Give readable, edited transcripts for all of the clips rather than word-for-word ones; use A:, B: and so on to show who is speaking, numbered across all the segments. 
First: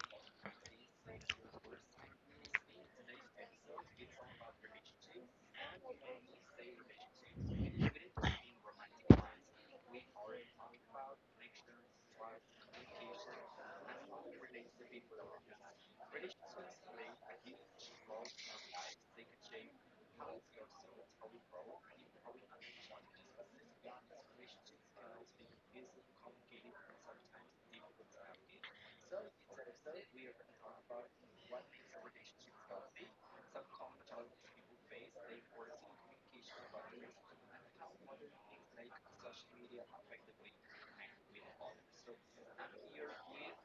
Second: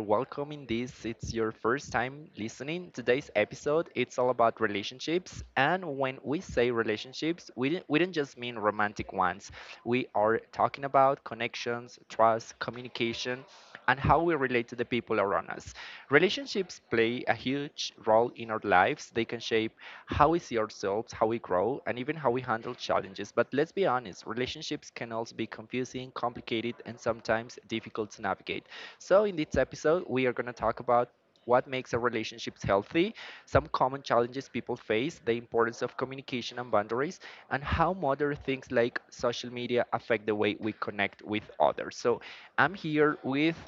A: welcome in this. It's your first time listening. Today's episode, it's all about relationships. And when we say relationships, we didn't just mean romantic ones. We are talking about connections, trust, communication, and how we relate to the people around us. Relationships play a huge role in our lives. They can shape how we see ourselves, how we grow, and even how we handle challenges. But let's be honest, relationships can also be confusing, complicated, and sometimes difficult to navigate. So, in this episode, we are going to talk about what makes a relationship healthy? Some common challenges people face, the importance of communication and boundaries, and how modern things like social media affect the way we connect with others. So I'm here with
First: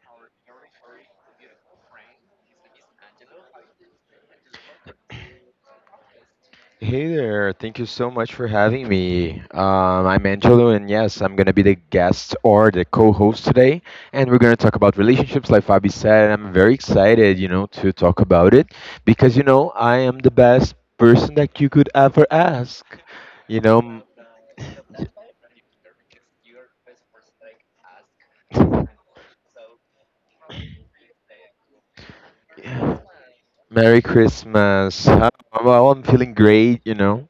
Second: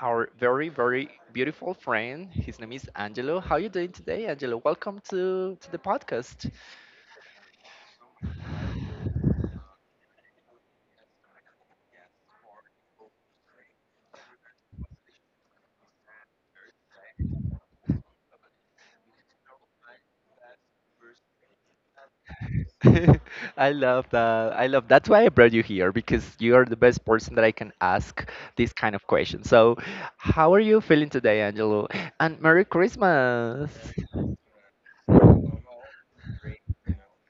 A: our very, very beautiful friend. His name is Angelo. How are you doing today, Angelo? Welcome to the podcast.
B: Hey there, thank you so much for having me. I'm Angelo, and yes, I'm going to be the guest or the co host today. And we're going to talk about relationships, like Fabi said. And I'm very excited, to talk about it because, I am the best person that you could ever ask. You
A: I
B: know, m-
A: love that. I love That's why I brought you here because you are the best person that I can ask this kind of question. So, how are you feeling today, Angelo? And Merry Christmas.
B: Merry Christmas. Well, I'm feeling great.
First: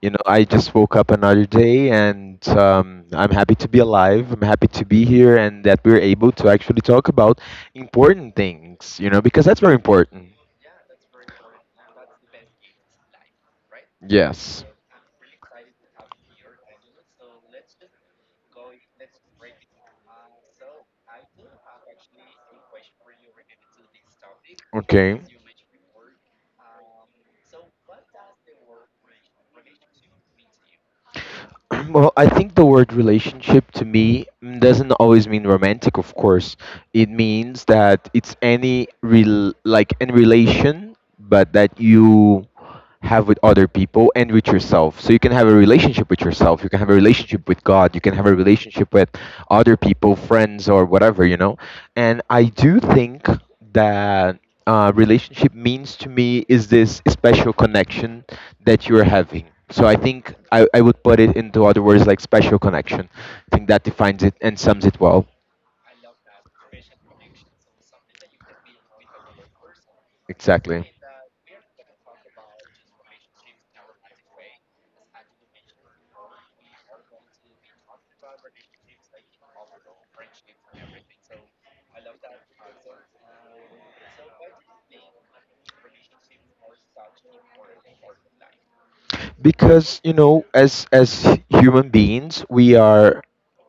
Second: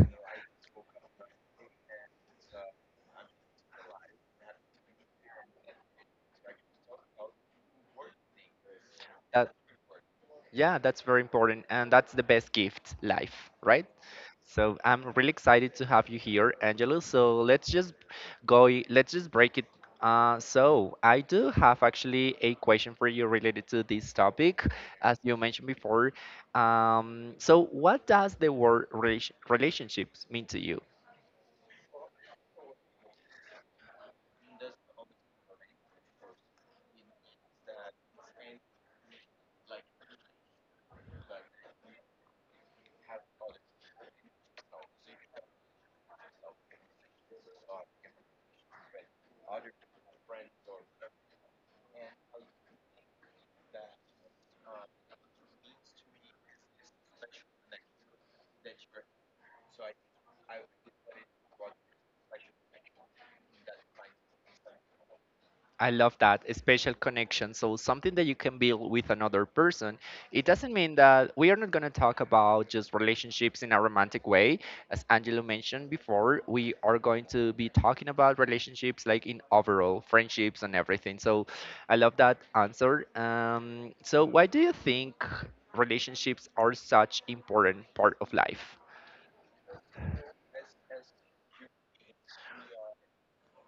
B: I just woke up another day, and I'm happy to be alive. I'm happy to be here and that we're able to actually talk about important things, because
A: That-
B: that's very important.
A: Yeah, that's very important. And that's the best gift, life, right?
B: Yes.
A: So I'm really excited to have you here, Angelo. So let's just break it. So I do have actually a question for you related to this topic, as
B: Okay.
A: you mentioned before. So what does the word relationships mean to you?
B: Well, I think the word relationship to me doesn't always mean romantic, of course. It means that it's like any relation, but that you have with other people and with yourself. So you can have a relationship with yourself, you can have a relationship with God, you can have a relationship with other people, friends, or whatever. And I do think that relationship means to me is this special connection that you're having. So I think I would put it into other words like special connection. I think that defines it and sums it well.
A: I love that, a special connection. So something that you can build with another person. It doesn't
B: Exactly.
A: mean that we are not going to talk about just relationships in a romantic way. As Angelo mentioned before, we are going to be talking about relationships like in overall friendships and everything. So I love that answer. So why do you think relationships are such important part of life?
B: Because as human beings we are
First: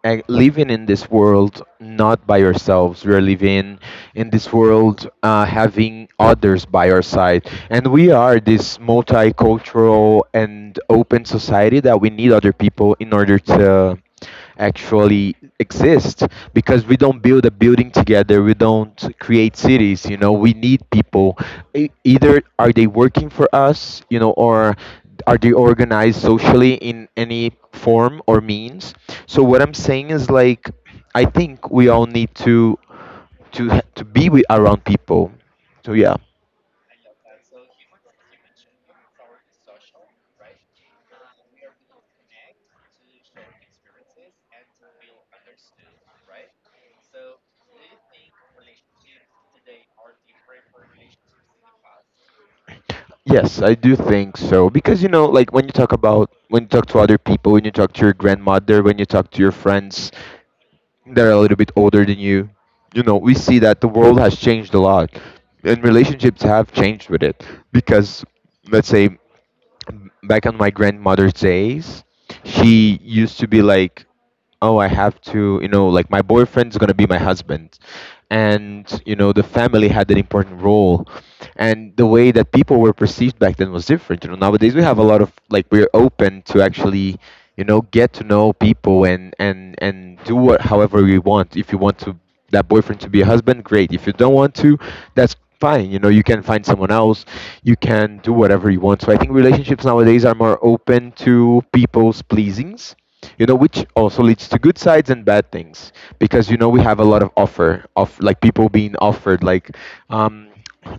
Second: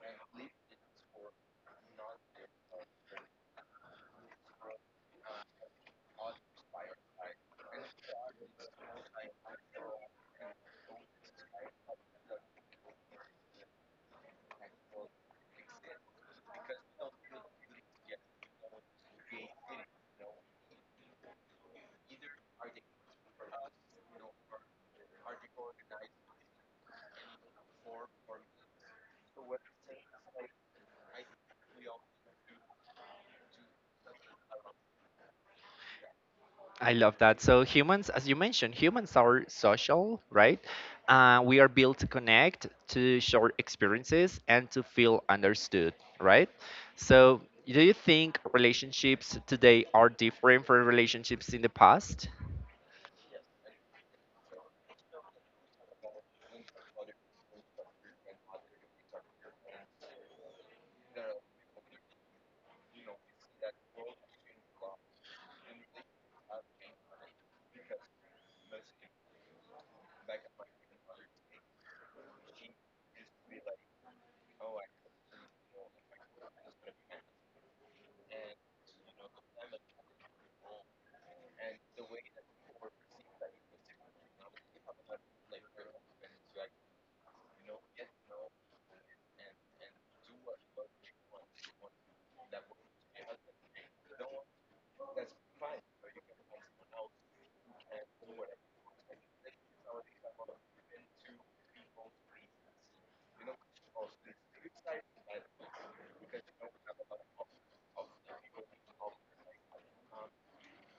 B: living in this world not by ourselves. We are living in this world having others by our side. And we are this multicultural and open society that we need other people in order to actually exist, because we don't build a building together, we don't create cities. We need people. Either are they working for us or are they organized socially in any form or means. So what I'm saying is, like, I think we all need to to be with, around people, so yeah.
A: I love that. So humans, as you mentioned, humans are social, right? We are built to connect, to share experiences, and to feel understood, right? So do you think relationships today are different from relationships in the past?
B: Yes, I do think so, because like when you talk about when you talk to other people, when you talk to your grandmother, when you talk to your friends that are a little bit older than you. You know We see that the world has changed a lot, and relationships have changed with it, because let's say back on my grandmother's days, she used to be like, "Oh, I have to, like my boyfriend's gonna be my husband," and the family had an important role, and the way that people were perceived back then was different. Nowadays we have a lot of, like, we're open to actually, get to know people, and do what however we want. If you want to that boyfriend to be a husband, great. If you don't want to, that's fine. You can find someone else. You can do whatever you want. So I think relationships nowadays are more open to people's pleasings. Which also leads to good sides and bad things, because we have a lot of offer of, like, people being offered, like, um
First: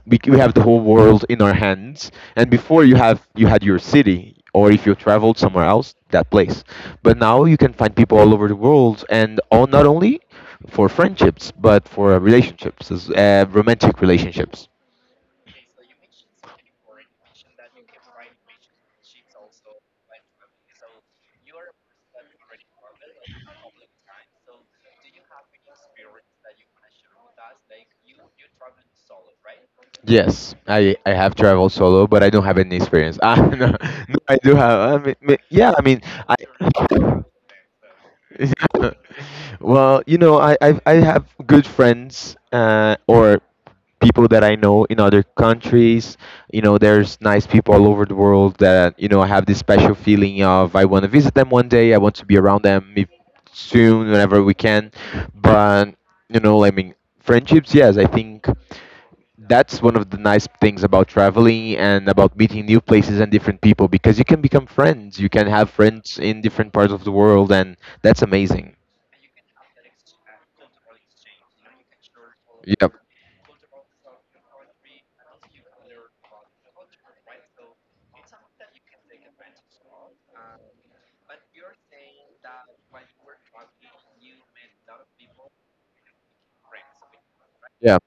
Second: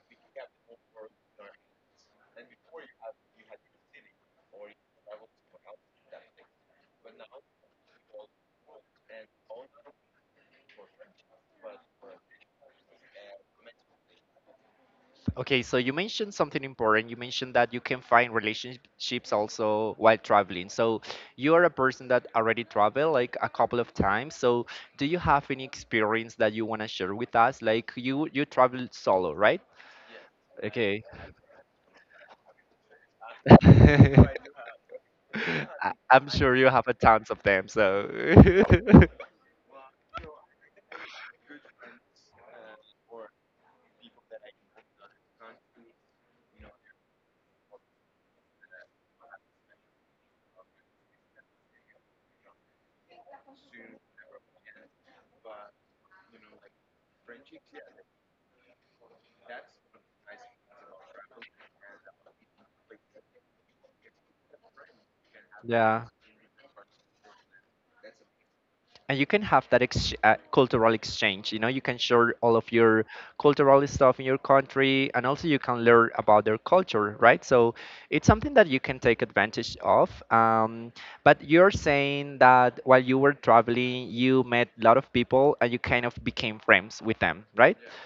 B: we have the whole world in our hands, and before you had your city, or if you traveled somewhere else, that place. But now you can find people all over the world, and all not only for friendships, but for relationships, romantic relationships.
A: Okay, so you mentioned something important. You mentioned that you can find relationships also while traveling. So you are a person that already traveled like a couple of times. So do you have any experience that you want to share with us? Like you traveled solo, right?
B: Yes, I,
A: Okay.
B: I have traveled solo, but I don't have any experience. Ah, no, no, I do have. I mean, yeah, I mean,
A: I'm
B: I
A: sure you have a tons of them. So
B: Well, I have good friends, or people that I know in other countries. There's nice people all over the world that I have this special feeling of I want to visit them one day. I want to be around them if, soon, whenever we can. But I mean, friendships. Yes, I think that's one of the nice things about traveling and about meeting new places and different people, because you can become friends. You can have
A: Yeah.
B: friends in different parts of the world, and that's amazing.
A: And you can have that cultural exchange. You know, you can share all of
B: Yep.
A: your cultural stuff in your country, and also you can learn about their culture, right? So it's something that you can take advantage of. But you're saying that while you were traveling you met a lot of people and you kind of became friends with them, right?
B: Yeah.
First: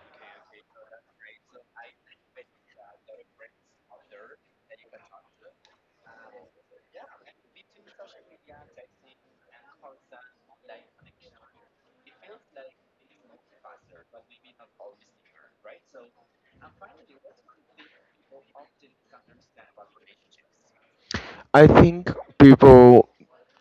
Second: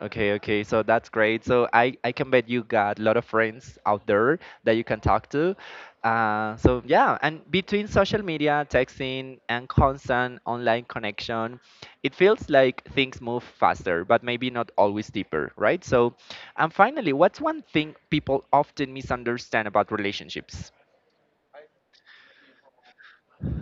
A: Okay, okay. So that's great. So I can bet you got a lot of friends out there that you can talk to. So yeah, and between social media, texting, and constant online connection, it feels like things move faster, but maybe not always deeper, right? So, and finally, what's one thing people often misunderstand about relationships?
B: I think people,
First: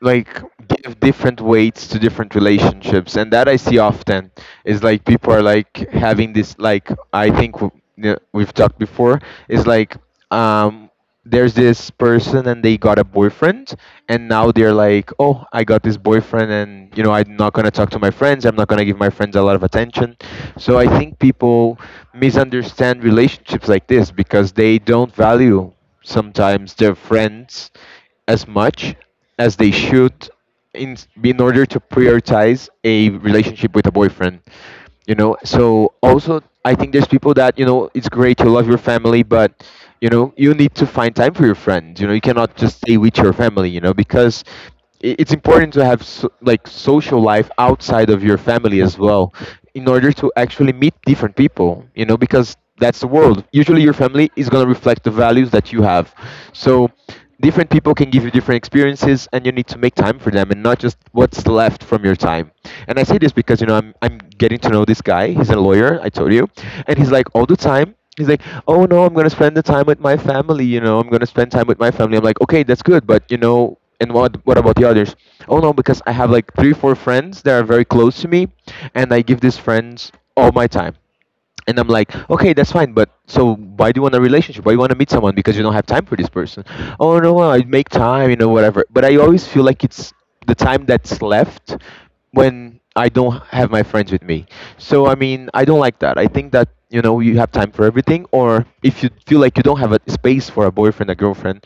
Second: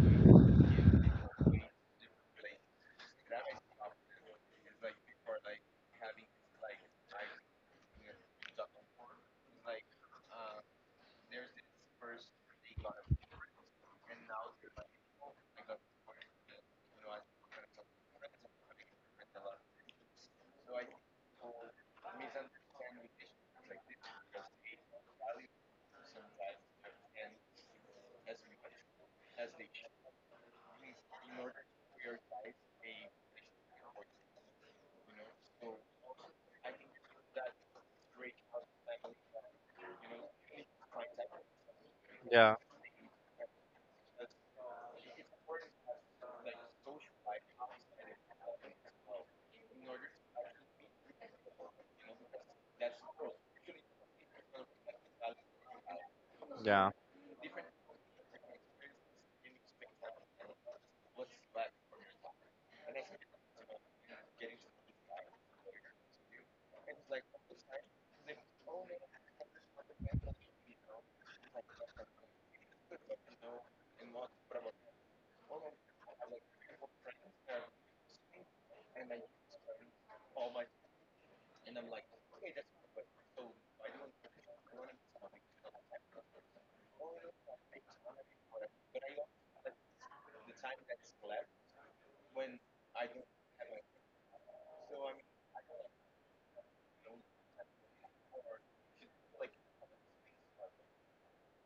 B: like, give different weights to different relationships, and that I see often is, like, people are, like, having this. Like, I think yeah, we've talked before, is, like, um there's this person, and they got a boyfriend, and now they're like, oh, I got this boyfriend, and I'm not going to talk to my friends, I'm not going to give my friends a lot of attention. So I think people misunderstand relationships like this, because they don't value sometimes their friends as much as they should, in in order to prioritize a relationship with a boyfriend. So also I think there's people that, it's great to love your family, but you need to find time for your friends. You cannot
A: Yeah,
B: just stay with your family, you know, because it's important to have, so, like, social life outside of your family as well, in order to actually meet different people, because that's the world. Usually your family is going to reflect the values that you have, so
A: yeah,
B: different people can give you different experiences, and you need to make time for them, and not just what's left from your time. And I say this because I'm getting to know this guy. He's a lawyer, I told you, and he's like all the time. He's like, oh no, I'm gonna spend the time with my family. I'm gonna spend time with my family. I'm like, okay, that's good, but and what about the others? Oh no, because I have like three, four friends that are very close to me, and I give these friends all my time, and I'm like, okay, that's fine, but so why do you want a relationship? Why do you want to meet someone? Because you don't have time for this person. Oh no, I make time, whatever. But I always feel like it's the time that's left, when I don't have my friends with me. So I mean, I don't like that. I think that you have time for everything, or if you feel like you don't have a space for a boyfriend, a girlfriend,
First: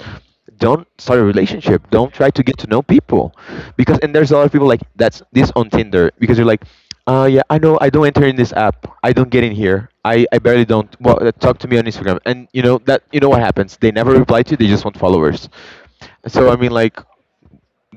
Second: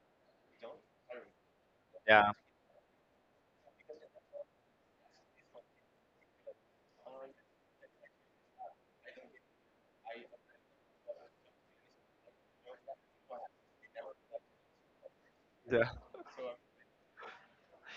B: don't start a relationship. Don't try
A: yeah,
B: to get to know people, because, and there's a lot of people like that's this on Tinder, because you're like, yeah, I know, I don't enter in this app, I don't get in here, I barely don't, well, talk to me on Instagram, and you know that you know what happens, they never reply to you, they just want followers.
A: yeah.
B: So I mean, like,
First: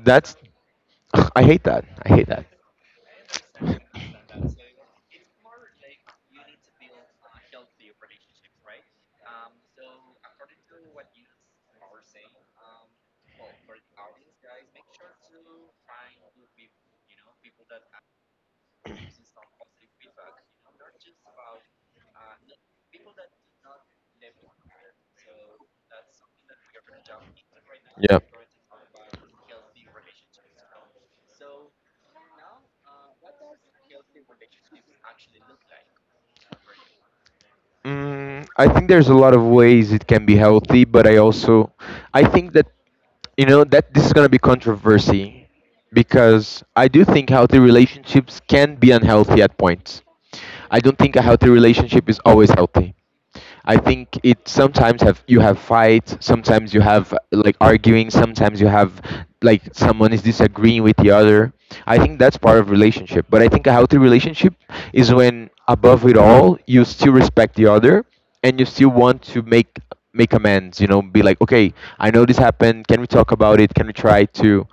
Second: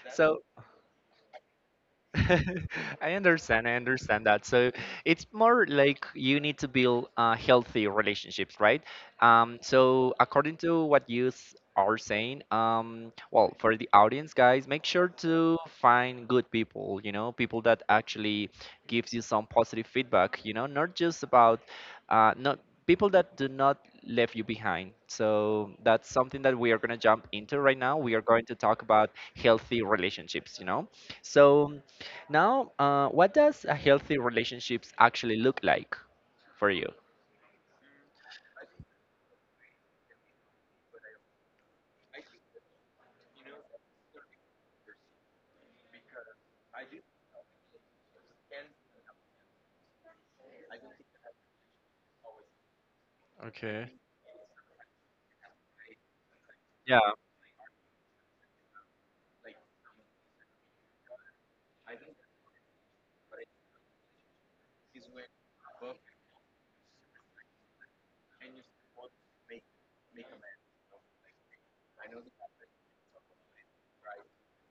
B: that's
A: So
B: ugh, I hate that, I hate that.
A: I understand. I understand that. So it's more like you need to build healthy relationships, right? So according to what you are saying, well, for the audience, guys, make sure to find good people. You know, people that actually gives you some positive feedback. You know, not just about not people that do not leave you behind. So that's something that we are going to jump into right now. We are going to talk about healthy relationships, you know. So now, what does a healthy relationships actually look like for you?
B: Mm, I think there's a lot of ways it can be healthy, but I also I think that you know that this is gonna be controversy, because I do think healthy relationships can be unhealthy at points. I don't think a healthy relationship is always healthy. I
A: Okay.
B: think it sometimes have you have fights, sometimes you
A: Yeah,
B: have like arguing, sometimes you have like someone is disagreeing with the other. I think that's part of relationship. But I think a healthy relationship is when, above it all, you still respect the other, and you still want to make amends, be like, okay, I know this happened, can we talk about it? Can we try to,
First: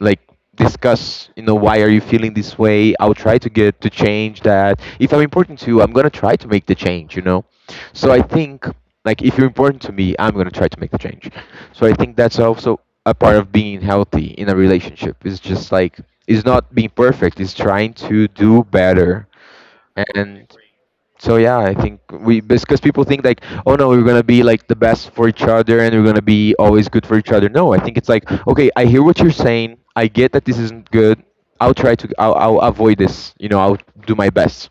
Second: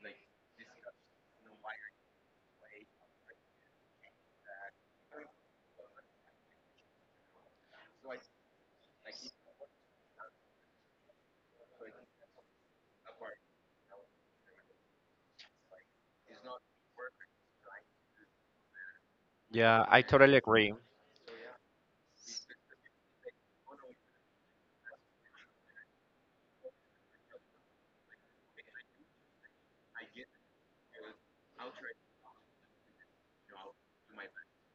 B: like, discuss why are you feeling this way. I'll try to get to change that. If I'm important to you, I'm going to try to make the change. So I think, like, if you're important to me, I'm going to try to make the change. So I think that's also a part of being healthy in a relationship. It's just like, it's not being perfect, it's trying to do better.
A: yeah, I totally
B: And
A: agree.
B: so yeah, I think we, because people think like, oh no, we're gonna be like the best for each other, and we're gonna be always good for each other. No, I think it's like, okay, I hear what you're saying, I get that this isn't good, I'll try to, I'll avoid this. I'll do my best,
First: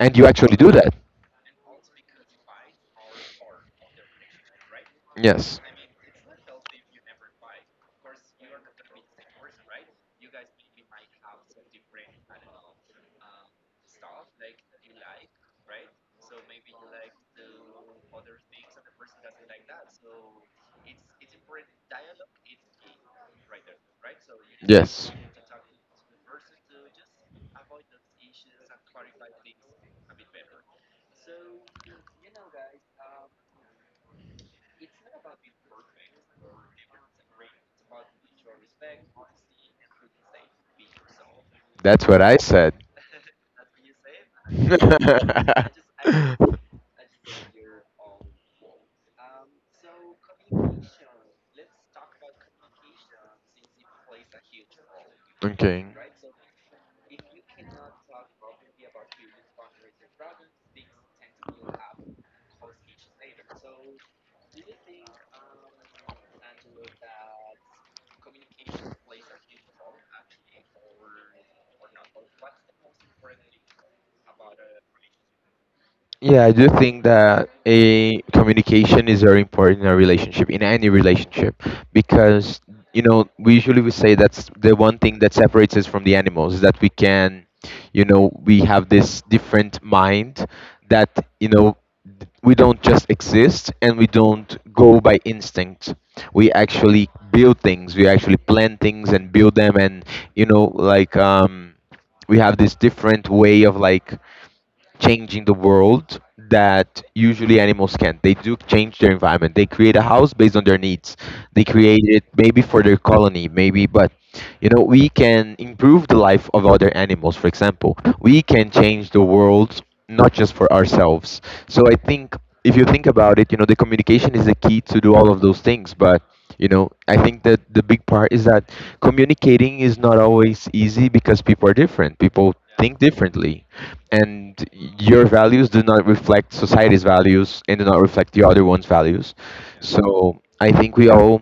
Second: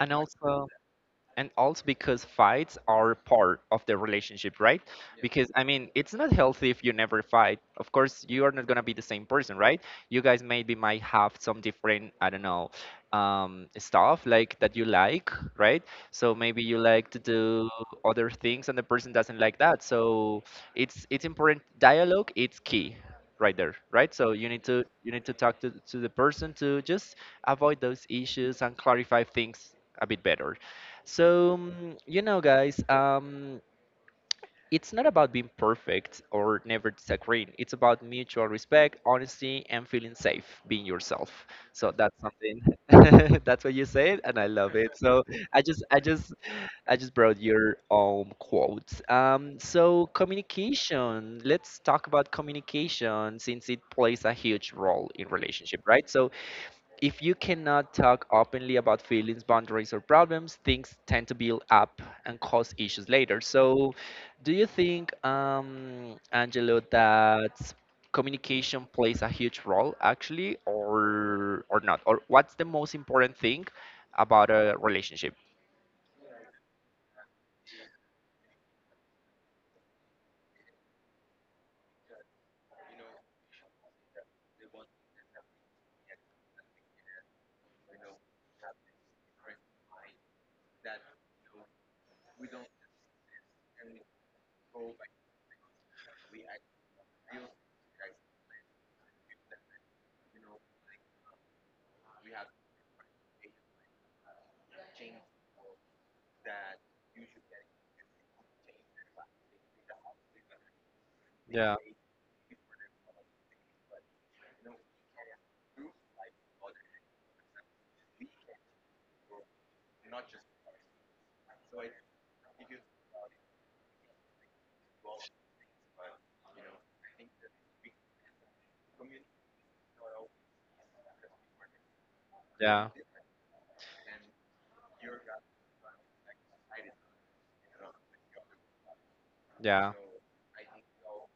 A: And
B: you actually
A: also,
B: do that.
A: and also because fights are part of the relationship, right? Because
B: Yes.
A: I mean it's not healthy if you never fight. Of course, you are not going to be the same person, right? You guys maybe might have some different, I don't know, stuff like that you like, right? So maybe you like to do other things and the person doesn't like that. So it's important, dialogue it's key, right there, right? So you need to talk to the person to just avoid those issues and clarify things a bit better. So, you know, guys, it's not about being perfect or never disagreeing. It's about mutual respect, honesty, and feeling safe being yourself. So
B: That's what
A: that's
B: I
A: something.
B: said.
A: That's what you said, and I love it. So I just, I just, I just brought your quotes. So communication. Let's talk about communication since it plays a huge role in
B: Okay.
A: relationship, right? So if you cannot talk openly about feelings, boundaries, or problems, things tend to build up and cause issues later. So, do you think, Angelo, that communication plays a huge role actually, or not? Or what's the most important thing about a relationship?
B: Yeah, I do think that a communication is very important in a relationship, in any relationship, because we usually we say that's the one thing that separates us from the animals is that we can. We have this different mind that you know we don't just exist, and we don't go by instinct. We actually build things. We actually plan things and build them, and you know, we have this different way of changing the world that usually animals can. They do change their environment. They create a house based on their needs. They
A: Yeah,
B: create it maybe for their colony, maybe, but you know, we can improve the life of other animals, for example. We can change the world not just for ourselves. So I think if you think about it, you know, the communication is the key to do all of those things. But you know, I think that the big part is that communicating is not always easy because people are different. People
A: yeah,
B: think differently, and your values do not reflect society's values and do not reflect the other one's values.
A: yeah.
B: So I think we all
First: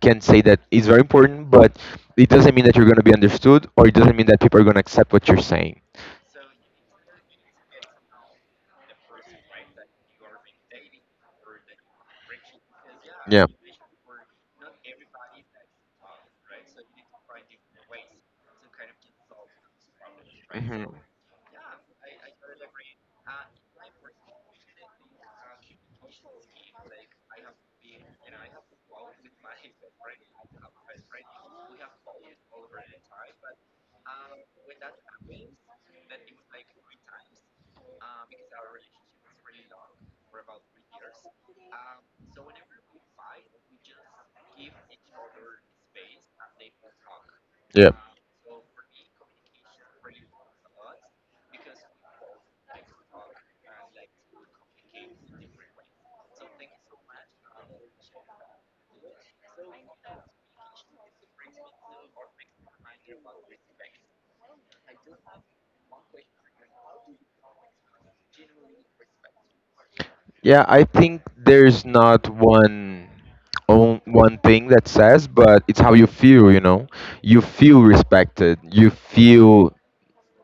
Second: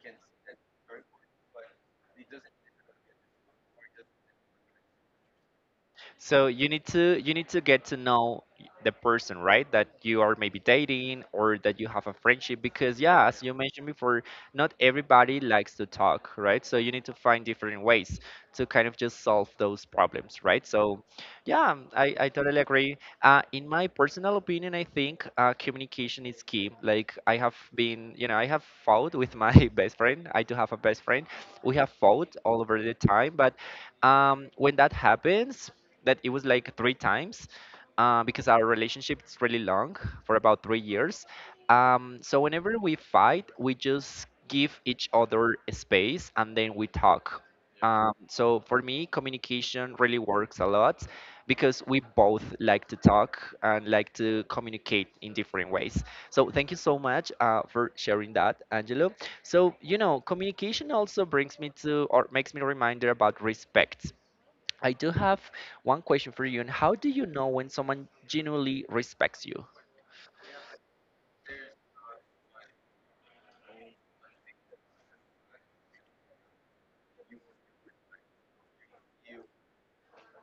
B: can say that it's very important, but it doesn't mean that you're going to be understood, or it doesn't mean that people are going to accept what you're saying.
A: So you need to get to know the person, right? That you are maybe dating or that you have a friendship because yeah, as
B: Yeah,
A: you mentioned before, not everybody likes to talk, right? So you need to find different ways to kind of just solve those problems,
B: right?
A: right?
B: Hmm. So
A: So yeah, I totally agree. In my personal opinion, I think communication is key. Like I have been, you know, I have fought with my best friend. I do have a best friend. We have fought all over the time, but when that happens, that it was like three times because our relationship is really long for about 3 years. So whenever we fight, we just give each other space and then we talk.
B: yeah.
A: So for me, communication really works a lot because we both like to talk and like to communicate in different ways. So thank you so much for sharing that, Angelo. So you know, communication also brings me to or makes me reminder about respect. I do have one question for you. And how do you know when someone genuinely respects you?
B: Yeah, I think there's not one on one thing that says, but it's how you feel, you know. You feel respected, you feel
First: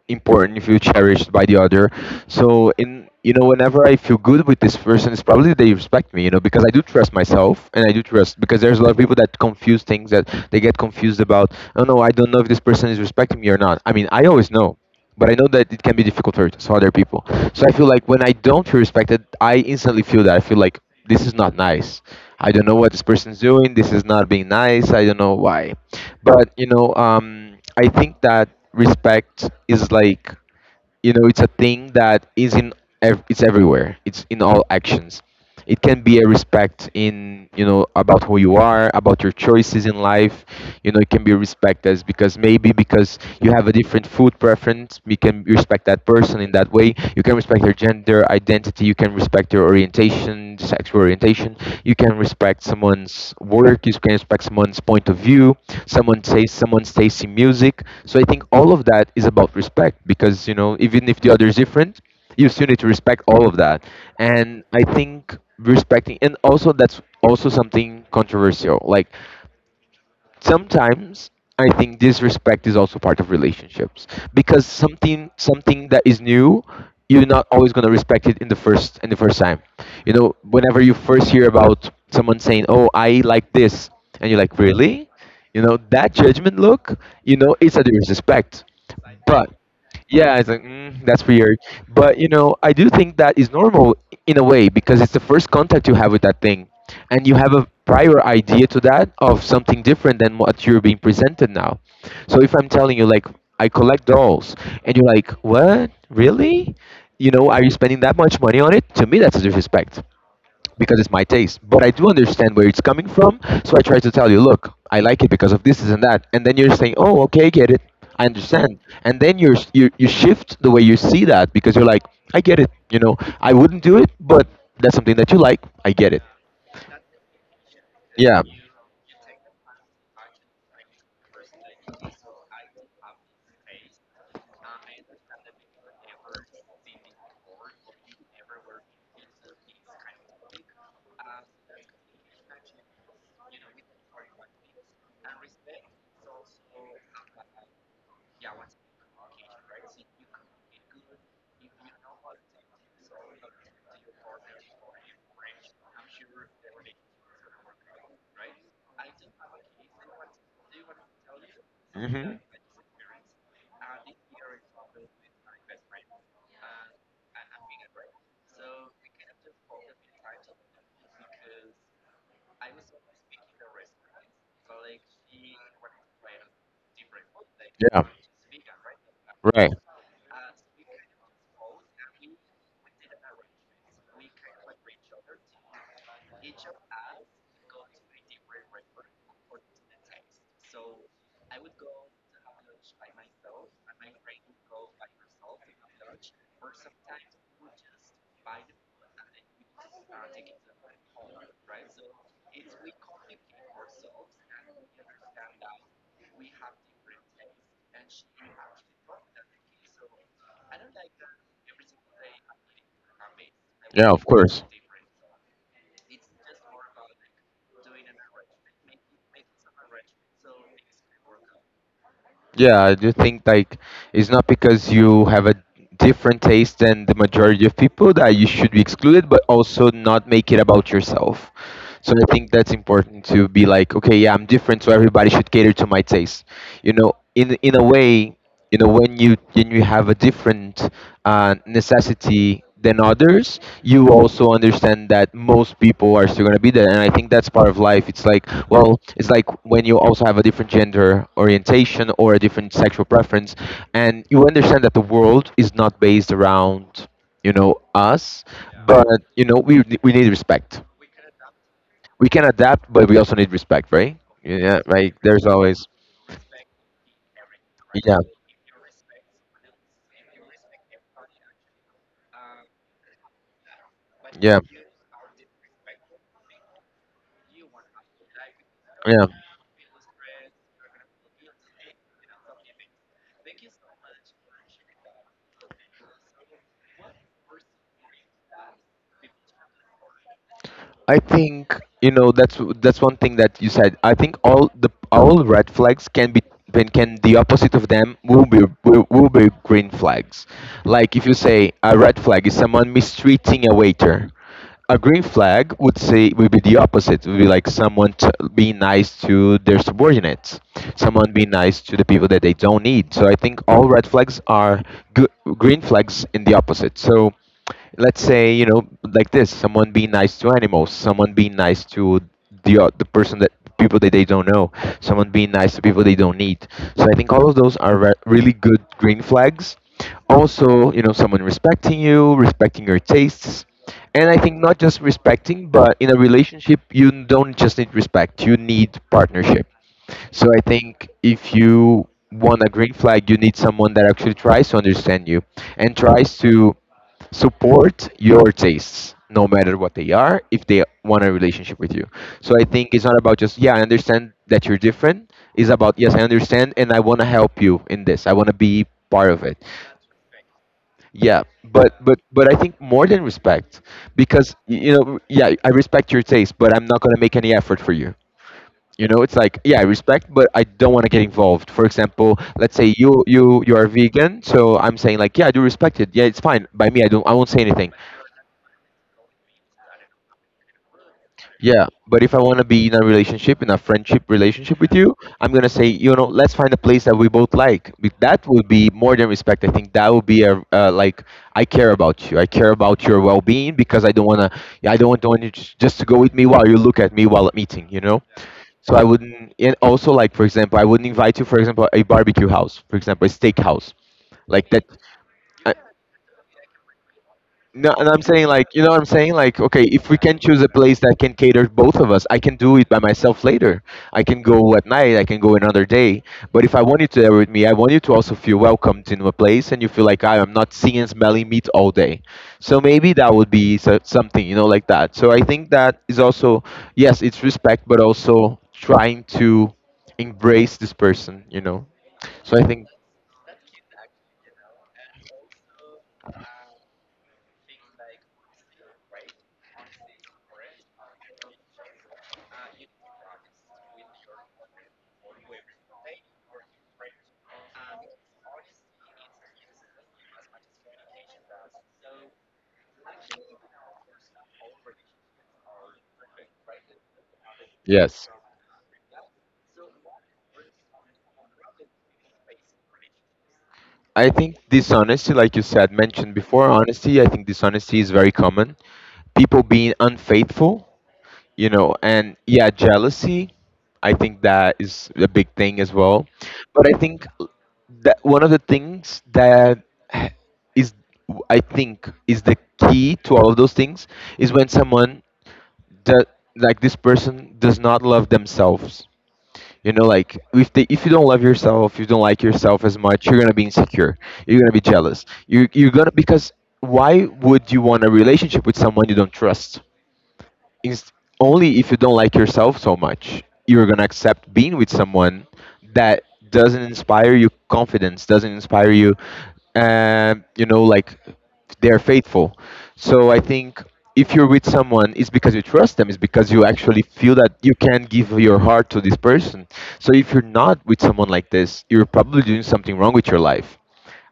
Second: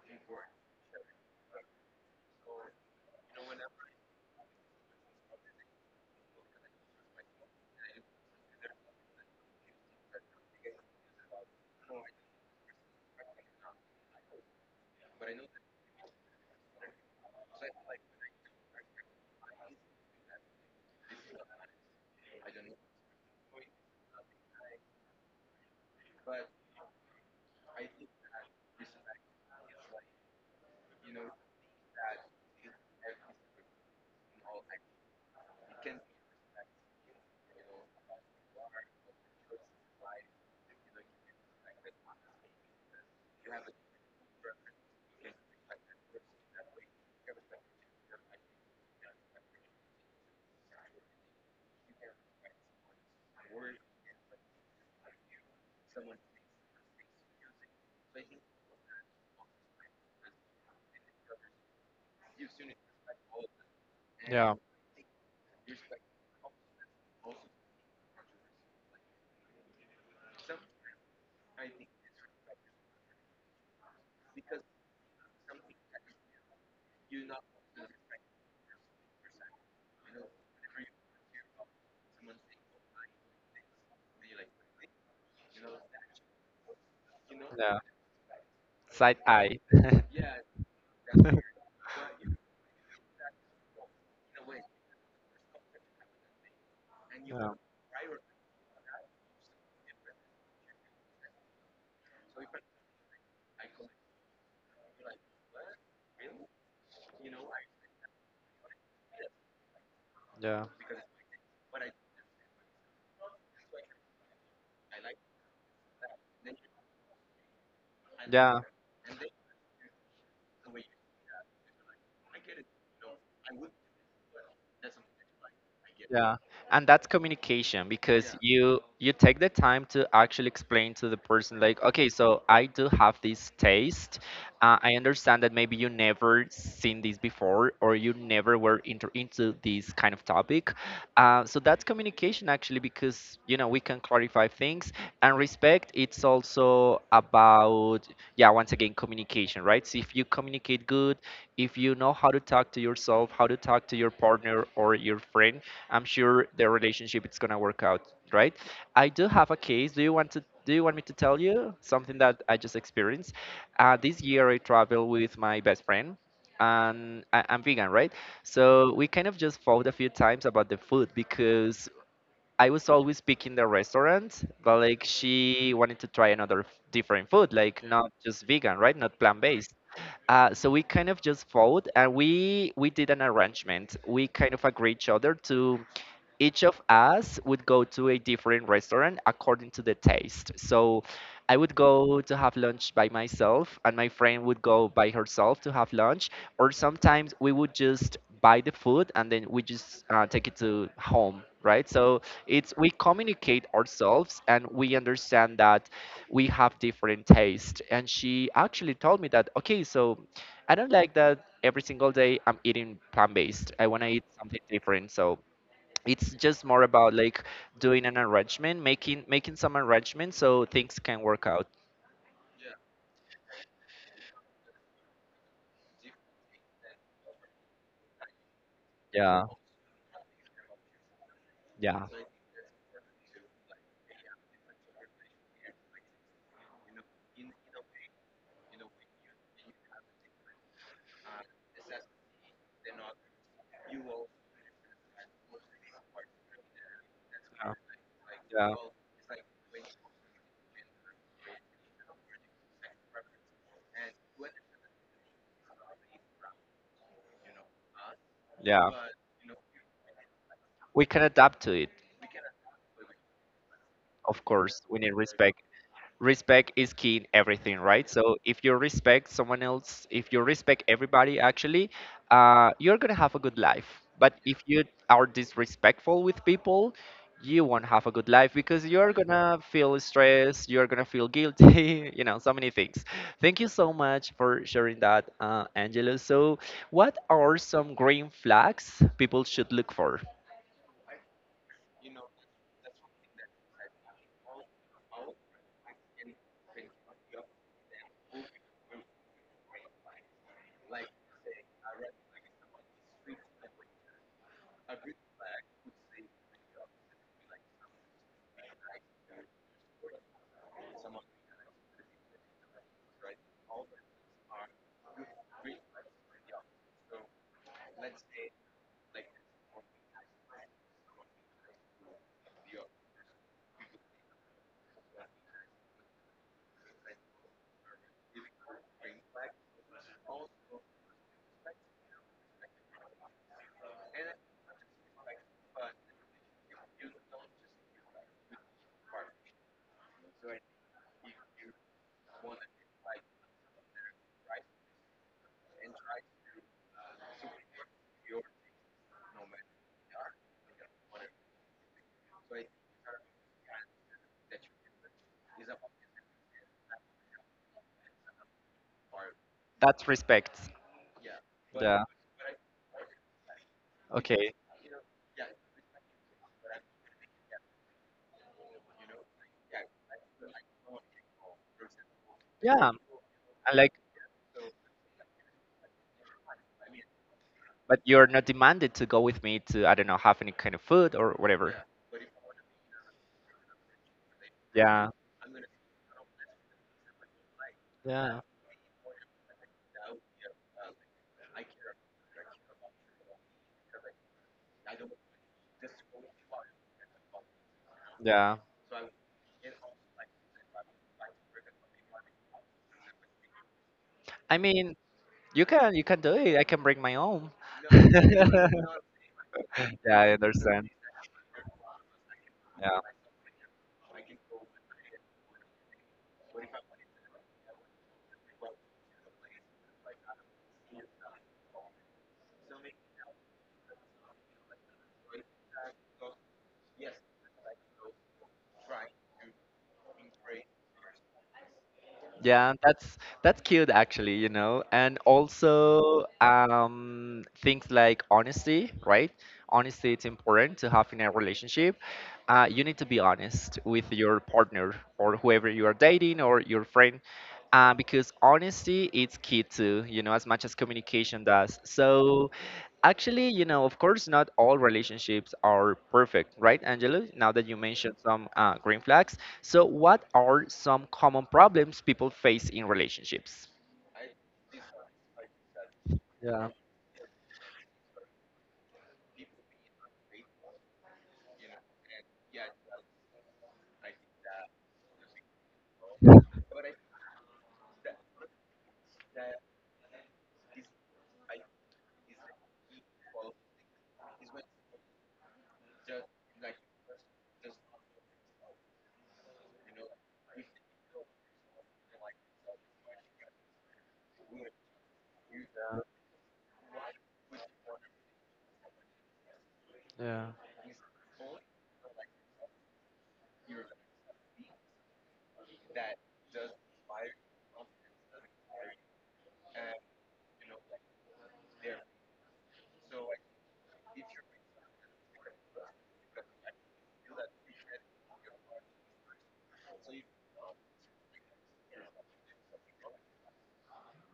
B: important, you feel cherished by the other. So in you know, whenever I feel good with this person, it's probably they respect me, you know, because I do trust myself and I do trust because there's a lot of people that confuse things that they get confused about, oh no, I don't know if this person is respecting me or not. I mean I always know, but I know that it can be difficult for some other people. So I feel like when I don't feel respected, I instantly feel that I feel like this is not nice. I don't know what this person's doing. This is not being nice. I don't know why, but you know, I think that respect is like, you know, it's a thing that is in it's everywhere, it's in all actions. It can be a respect in, you know, about who you are, about your choices in life. You know, it can be respect as, because maybe because you have a different food preference, you can respect that person in that way. You can respect their gender identity, you can respect their orientation, sexual orientation. You can respect someone's work. You can respect someone's point of view. Someone says someone's taste in music. So I think all of that is about respect, because you know even if the other is different, you still need to respect all of that.
A: Yeah.
B: And I think respecting and also that's also something controversial. Like sometimes I think disrespect is also part of relationships because something that is new, you're not always gonna respect it in the first time. You know, whenever you first hear about someone saying, "Oh, I like this," and you're like, "Really?" You know, that judgment look, you know, it's
A: Yeah.
B: a disrespect.
A: Side
B: But
A: eye.
B: yeah, it's like that's weird. But you know, I do think that is normal in a way because it's the first contact you have with that thing, and you have a prior idea to that of something different than what you're being presented now. So if I'm telling you like I collect dolls, and you're like, what, really? You know, are you spending that much money on it? To me, that's a disrespect
A: Yeah.
B: because it's my taste. But I do understand where it's coming from, so I try to tell you, look, I like it because of this, this, and that. And then you're saying, oh, okay, I get it. I
A: Yeah.
B: understand. And then you shift the way you see that because you're like, I get it. You know, I wouldn't do it, but that's something that you like. I get it.
A: Yeah, and that's communication because
B: Yeah.
A: you take the time to actually explain to the person like okay so I do have this taste. I understand that maybe you never seen this before, or you never were into this kind of topic. So that's communication actually, because you know we can clarify things. And respect, it's also about, yeah, once again, communication, right? So if you communicate good, if you know how to talk to yourself, how to talk to your partner or your friend, I'm sure their relationship it's gonna work out, right? I do have a case. Do you want to? Do you want me to tell you something
B: Hmm.
A: that I just experienced? This year I traveled with my best friend, and I'm vegan, right? So we kind of just fought a few times about the food because I was always picking the restaurant, but like she wanted to try another different food, like
B: Yeah.
A: not just vegan, right? Not plant
B: Right.
A: based. So we kind of just fought, and we did an arrangement. We kind of agreed each other to each of us would go to a different restaurant according to the taste. So I would go to have lunch by myself, and my friend would go by herself to have lunch. Or sometimes we would just buy the food and then we just take it to home, right? So it's, we communicate ourselves and we understand that we have different tastes. And she actually told me that, okay, so I don't like that every single day I'm eating plant-based. I want to
B: Yeah.
A: eat
B: Of
A: something
B: course.
A: different. So it's just more about like doing an arrangement, making some arrangement so things can work out.
B: Yeah, I do think like it's not because you have a different taste than the majority of people that you should be excluded, but
A: Yeah,
B: also not make it about yourself.
A: yeah,
B: So I think that's important to be like, okay, yeah, I'm different, so everybody should cater to my taste. You know, in a way, you know when you have a different necessity than others, you also understand that most people are still going to be there, and I think that's part
A: yeah,
B: of life. It's like,
A: yeah,
B: well, it's like when you also have a different gender orientation or a different sexual preference, and you understand that the world is not based around, you know, us.
A: yeah.
B: But you know, we need respect.
A: We can adapt to it,
B: We can adapt, but we also need respect, right?
A: of course.
B: Yeah,
A: We need
B: like there's
A: respect.
B: always
A: Respect is key in everything, right?
B: yeah.
A: So if you respect someone else, if you respect everybody actually, you're gonna have a good life. But if
B: Yeah.
A: you are disrespectful with people, you won't have a good life because you're
B: Yeah,
A: gonna feel stress, you're gonna feel guilty you know so many things. Thank you so much for sharing that Angelo. So what are some green flags people should look for?
B: I think you know that's one thing that you said. I think all the all red flags can be then can the opposite of them will be will be green flags. Like if you say a red flag is someone mistreating a waiter, a green flag would say would be the opposite. Would be like being nice to their subordinates, someone being nice to the people that they don't need. So I think all red flags are g- green flags in the opposite. So let's say you know like this someone being nice to animals, someone being nice to the person that people that they don't know, someone being nice to people they don't need. So I think all of those are really good green flags. Also, you know, someone respecting you, respecting your tastes. And I think not just respecting, but in a relationship you don't just need respect, you need partnership. So I think if you want a green flag, you need someone that actually tries to understand you and tries to support your tastes no matter what they are, if they want a relationship with you. So I think it's not about just yeah I understand that you're different, it's about yes I understand and I want to help you in this, I want to be part of it.
A: That's respect.
B: Yeah, but
A: Yeah.
B: but I think more than respect,
A: Okay.
B: because you know, yeah I respect your taste but I'm not going to make any effort for you. You know, it's like yeah I respect but I don't want to get involved. For example, let's
A: Yeah,
B: say you
A: and
B: you are
A: like,
B: vegan, so I'm saying like yeah I do respect it, yeah it's fine by me, I don't, I won't say anything.
A: but you're not demanded to go with me to, I don't know, have any kind of food or whatever.
B: Yeah, but if I want to be in a relationship, in a friendship relationship with
A: Yeah,
B: you, I'm gonna say, you know, let's find a place that we both like.
A: yeah,
B: That would be more than respect. I think that would be a like I care about you. I care about your well-being because I don't wanna. I don't want you just to go with me while you look at me while at meeting. You know.
A: yeah.
B: So I wouldn't. And also, like for example, I wouldn't invite you, for example, a barbecue house, for example, a steakhouse,
A: I
B: like that.
A: mean, you
B: uh,
A: can you can do it. I can bring my own.
B: No, and I'm saying like, you know what I'm saying? Like, okay, if we
A: Yeah, I
B: can choose a
A: understand.
B: place that can cater both of us, I can do it
A: Yeah.
B: by myself later. I can go at night, I can go another day. But if I want you to there with me, I want you to also feel welcomed into a place and you feel like I am not seeing and smelling meat all day. So maybe that would be something, you know, like that. So I think that is also, yes, it's respect, but also trying to embrace this person, you know? So I
A: Yeah,
B: think,
A: that's cute actually, you know. And also things like honesty, right? Honesty it's important to have in a relationship. You need to be honest with your partner or whoever you are dating or your friend. Because honesty is key too, you know, as much as communication does. So, actually, you know, of course, not all relationships are perfect, right, Angelo? Now that you mentioned
B: yes.
A: some green flags. So, what are some common problems people face in relationships?
B: I think dishonesty, like you said, mentioned
A: Yeah,
B: before, honesty, I think dishonesty is very common. People being unfaithful, you know, and yeah, jealousy, I think that is a big thing as well. But I think that one of the things that is, I think, is the key to all of those things is when someone, that, like this person, does not love themselves. You know, like if you don't love yourself, you don't like yourself as much, you're gonna be insecure. You're gonna be jealous. You're gonna because why would you want a relationship with someone you don't trust?
A: yeah,
B: It's only if you don't like yourself so much, you're gonna accept being with someone that doesn't inspire you confidence, doesn't inspire you, you know, like they're faithful. So I think if you're with someone, it's because you trust them, it's because you actually feel that you can give your heart to this person. So if you're not with someone like this, you're probably doing something wrong with your life.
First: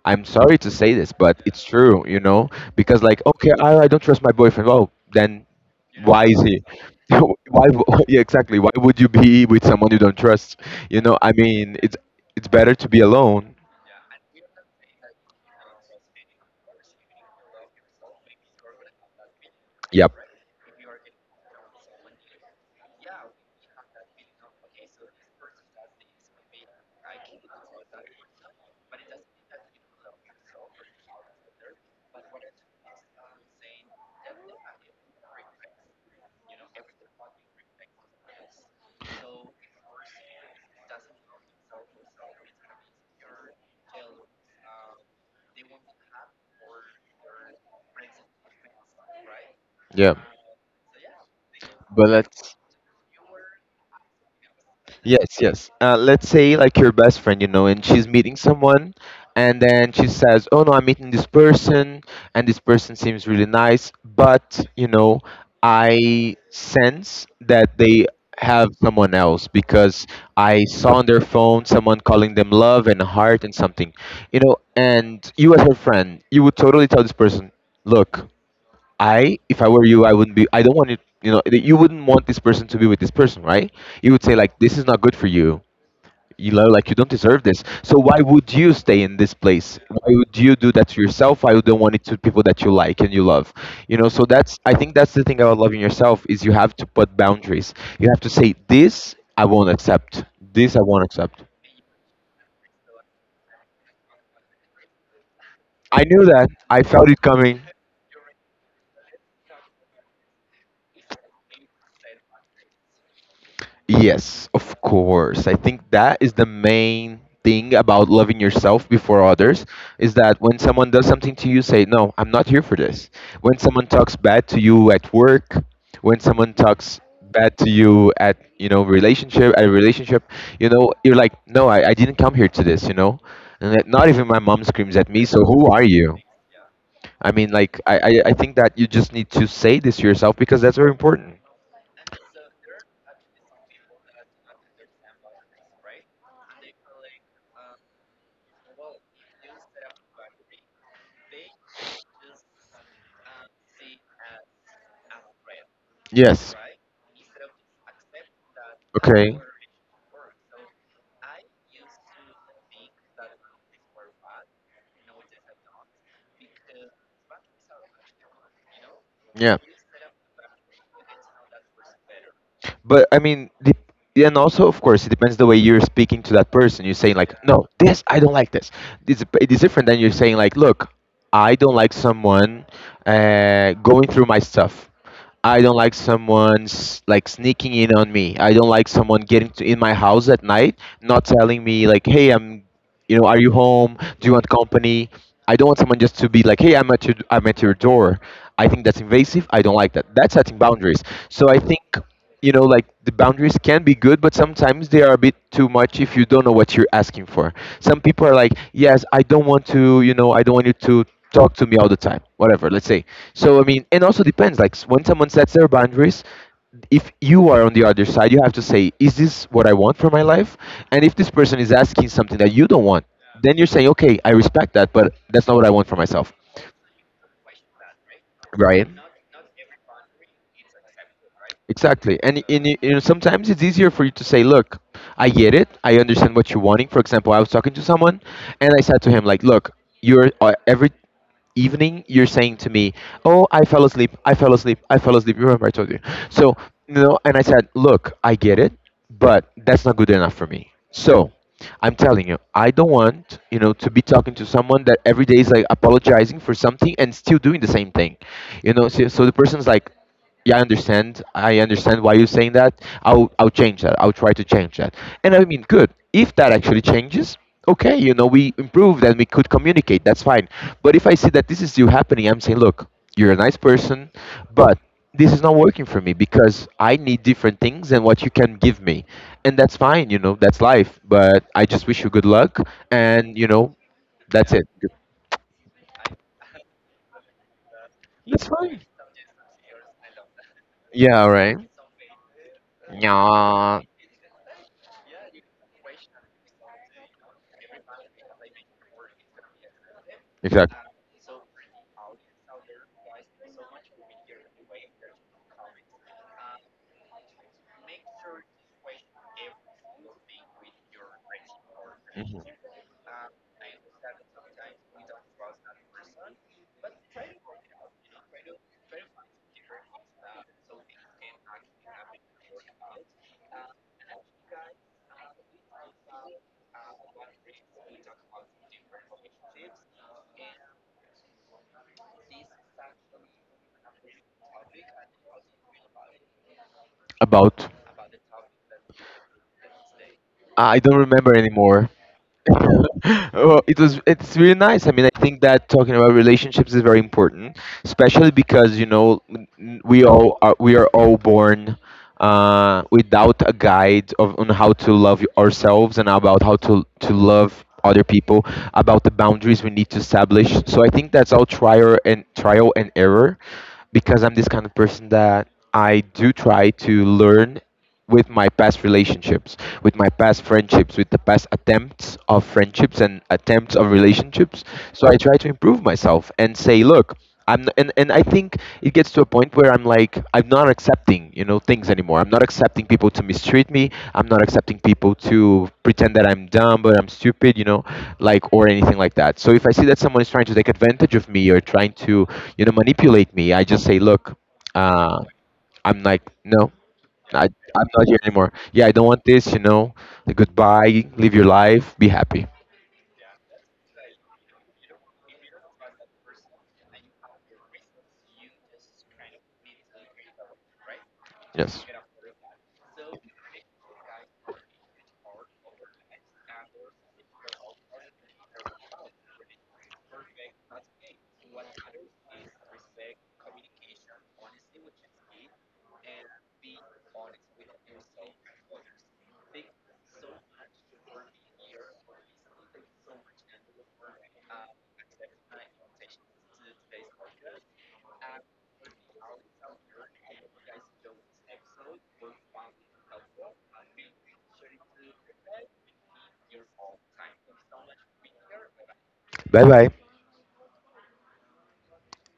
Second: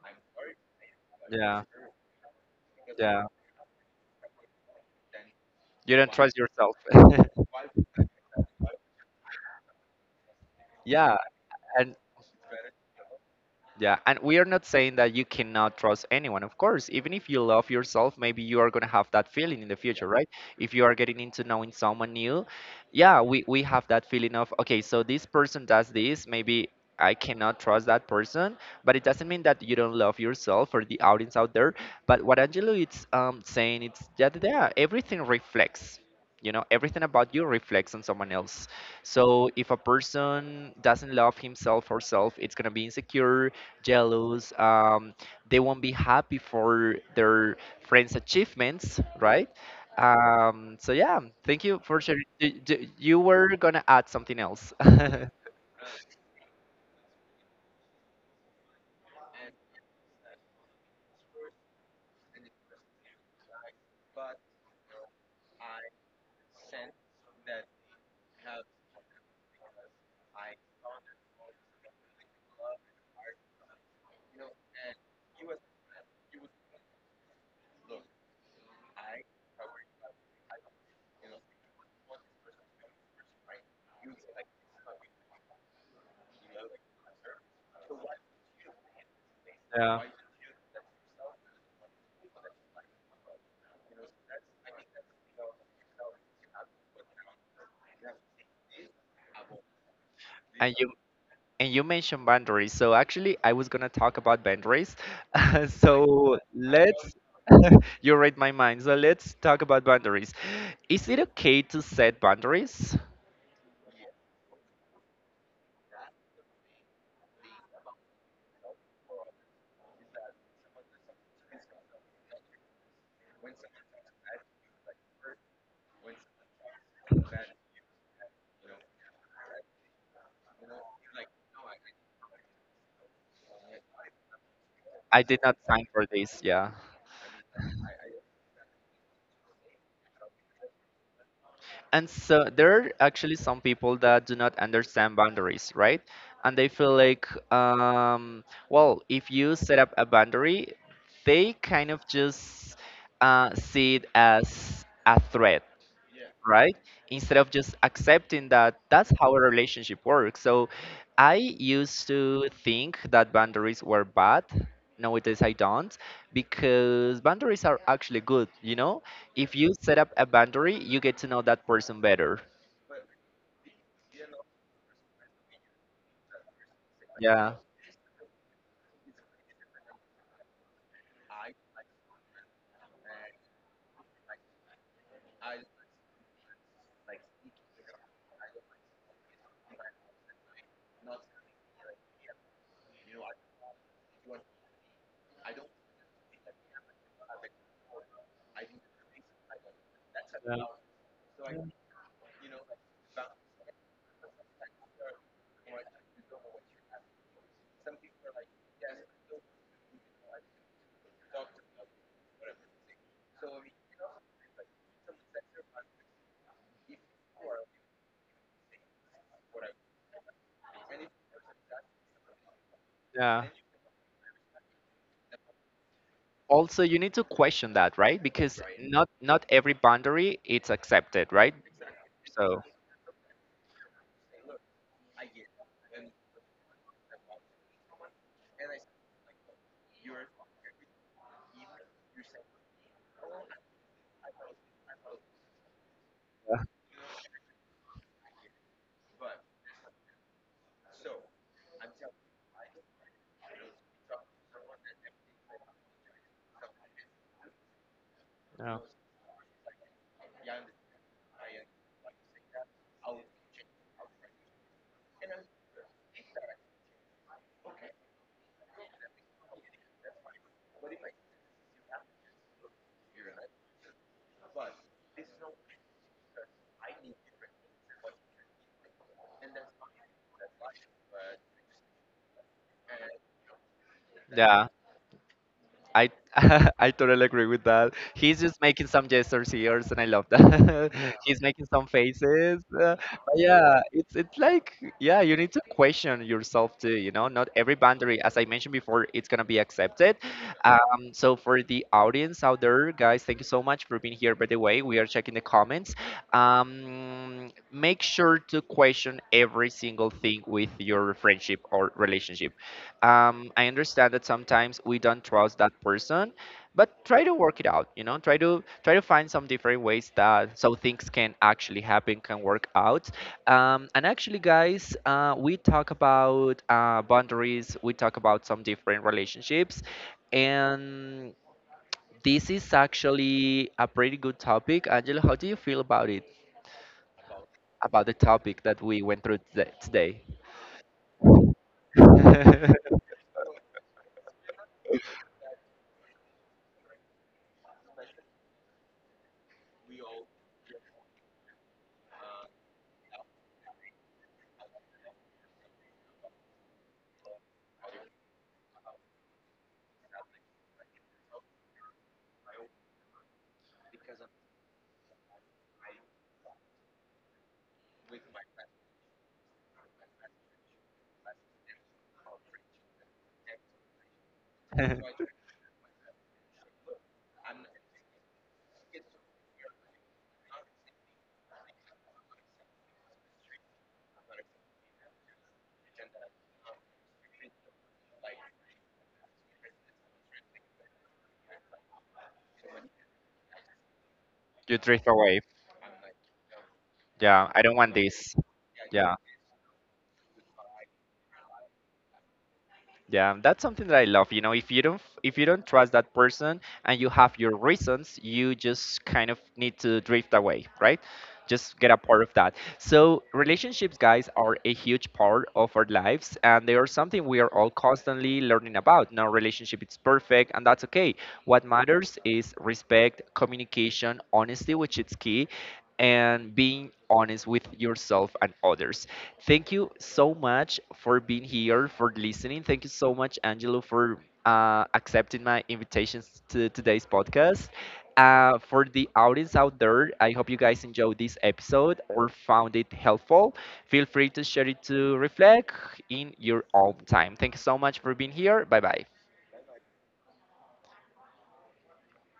B: I'm sorry to say this, but it's
A: yeah,
B: true, you know, because like,
A: yeah.
B: okay, I don't trust my boyfriend. Oh, then
A: You don't
B: why
A: trust
B: is he?
A: yourself.
B: Why? Yeah, exactly. Why would you be with someone you don't trust? You know,
A: Yeah,
B: I mean,
A: and
B: it's better to be alone.
A: yeah, and we are not saying that you cannot trust anyone. Of course, even if you love yourself, maybe you are going to have that feeling in the, yeah, future,
B: Yep.
A: right? If you are getting into knowing someone new, yeah, we have that feeling of, okay, so this person does this, maybe I cannot trust that person, but it doesn't mean that you don't love yourself or the audience out there. But what Angelo is saying, it's that, yeah, everything reflects. You know, everything about you reflects on someone else. So if a person doesn't love himself or herself, it's gonna be insecure, jealous, they won't be happy for their friends achievements, right?
B: Yeah,
A: So yeah, thank you for
B: but
A: sharing.
B: let's
A: You were gonna add something else.
B: yes, yes. Let's say like your best friend, you know, and she's meeting someone, and then she says, "Oh no, I'm meeting this person, and this person seems really nice, but you know, I sense that they have someone else because I saw on their phone someone calling them love and heart and something, you know." And you as her friend, you would totally tell this person, "Look. If I were you, I wouldn't be. I don't want it. You know, that you wouldn't want this person to be with this person, right? You would say like, this is not good for you. You know, like you don't deserve this. So why would you stay in this place? Why would you do that to yourself? Why would you want it to people that you like and you love? You know, so that's. I think that's the thing about loving yourself is you have to put boundaries. You have to say this I won't accept. This
A: And
B: I
A: you,
B: won't accept.
A: and you mentioned boundaries, so actually I was gonna talk about boundaries.
B: I knew
A: So
B: that. I felt
A: let's,
B: it coming.
A: you read my mind. So let's talk about boundaries. Is it okay to set boundaries?
B: Yes, of course. I think that is the main thing about loving yourself before others is that when someone does something to you, say, no, I'm not here for this. When someone talks bad to you at work, when someone talks bad to you at relationship, at a relationship, you know, you're like, no, I didn't come here to this, you know. And that, not even my mom screams at
A: I
B: me, so
A: did not
B: who are
A: sign for
B: you?
A: this, yeah.
B: I think that you just need to say this to yourself because that's very important.
A: And so there are actually some people that do not understand boundaries, right? And they feel like, well, if you set up a boundary, they kind of just see it as a threat,
B: Yes.
A: right? Instead of just accepting that that's how
B: Okay.
A: a relationship works. So I used to think that boundaries were bad. Nowadays I don't, because boundaries are actually good, you know? If
B: Yeah.
A: you set up a boundary, you get to know that person better.
B: But I mean, and also of course it depends the way you're speaking to that person. You're saying like,
A: Yeah.
B: no, this, I don't like this. It's, it is different than you're saying like, look, I don't like someone going through my stuff. I don't like someone's like sneaking in on me. I don't like someone getting to in my house at night, not telling me like, "Hey, I'm, you know, are you home, do you want company?" I don't want someone just to be like, "Hey, I'm at your, I'm at your door." I think that's invasive. I don't like that. That's
A: Yeah.
B: setting boundaries. So I think, you know, like the boundaries can be good, but sometimes they are a bit too much if you don't know what you're asking for. Some people are like, yes, I don't want to, you know, I don't want you to talk to me all the time, whatever, let's say. So I mean, and also depends like when someone sets their boundaries, if you are on the other side, you have to say, is this what I want for my life? And if this person is asking something that you don't want,
A: Yeah.
B: then you're saying, okay, I respect that, but that's not what I want for myself,
A: Also, you need to question that, right? Because
B: right?
A: not every boundary it's accepted, right?
B: Exactly. And, i-
A: So
B: and i- you know, sometimes it's easier for you to say, look, I get it. I understand what you're wanting. For example, I was talking to someone and I said to him, like, look, you're every evening you're saying to me, "Oh, I fell asleep. I fell asleep. I fell asleep. You remember I told you." So, you know, and I said, look, I get it, but that's not good enough for me. So I'm telling you, I don't want, you know, to be talking to someone that every day is like apologizing for something and still doing the same thing. You
A: yeah.
B: know, so, so the person's like, yeah, I understand. I understand why you're saying that. I'll change that. I'll try to change that. And I mean, good. If that actually changes, okay, you know, we improved and we could communicate. That's fine. But if I see that this is still happening, I'm saying, look, you're a nice person, but this is not working for me because I need different things than what you can give me. And that's fine, you know, that's life. But I just wish you good luck and, you know, that's it.
A: Yeah. I I totally agree with that. He's
B: That's
A: just
B: fine.
A: making some gestures here, and I love that. Yeah.
B: Yeah,
A: He's
B: right.
A: making some faces. But
B: Yeah.
A: yeah, it's like, yeah, you need to question yourself too. You know, not every boundary, as I mentioned before, it's gonna be accepted.
B: Exactly.
A: So for the audience out there, guys, thank you so much for being here. By the way, we are checking the comments. Make sure to question every single thing with your friendship or
B: Mhm.
A: relationship. I understand that sometimes we don't trust that person, but try to work it out. You know, try to try to find some different ways that so things can actually happen, can work out. And actually, guys, we talk about boundaries. We talk about some different relationships, and this is actually a pretty good topic. Angela, how do you feel about it?
B: About.
A: About the topic that we went through today?
B: I don't remember anymore. Well, it was, it's really nice. I mean, I think that talking about relationships is very important, especially because, you know, we are all born without a guide of on how to love ourselves and about how to love other people, about the boundaries we need to establish. So I think that's all trial and error, because I'm this kind of person that I do try to learn with my past relationships, with my past friendships, with the past attempts of friendships and attempts of relationships. So I try to improve myself and say, look, and I think it gets to a point where I'm like, I'm not accepting, you know, things anymore. I'm not accepting people to mistreat me. I'm not accepting people to pretend that I'm dumb or I'm stupid, you know, like or anything like that. So if I see that someone is trying to take advantage of me or trying to, you know, manipulate me, I just say, look,
A: You drift
B: uh,
A: away.
B: I'm like, no, I
A: Yeah, I don't
B: I'm
A: want
B: not here
A: this.
B: anymore. Yeah, I don't
A: Yeah.
B: want this. You know, like, goodbye. Live your life. Be happy.
A: Yeah, that's something that I love. You know, if you don't, if you don't trust that person and you have your reasons, you just kind of need to drift away, right? Just
B: Yes.
A: get a part of that. So relationships, guys, are a huge part of our lives, and they are something we are all constantly learning about. No relationship is perfect, and that's okay. What matters is respect, communication, honesty, which is key, and being honest with yourself and others. Thank you so much for being here, for listening. Thank you so much, Angelo, for accepting my invitations to today's podcast. For the audience out there, I hope you guys enjoyed this episode or found it helpful. Feel free to share it, to reflect in your own time. Thank you so much for being here. Bye bye.
B: Bye bye.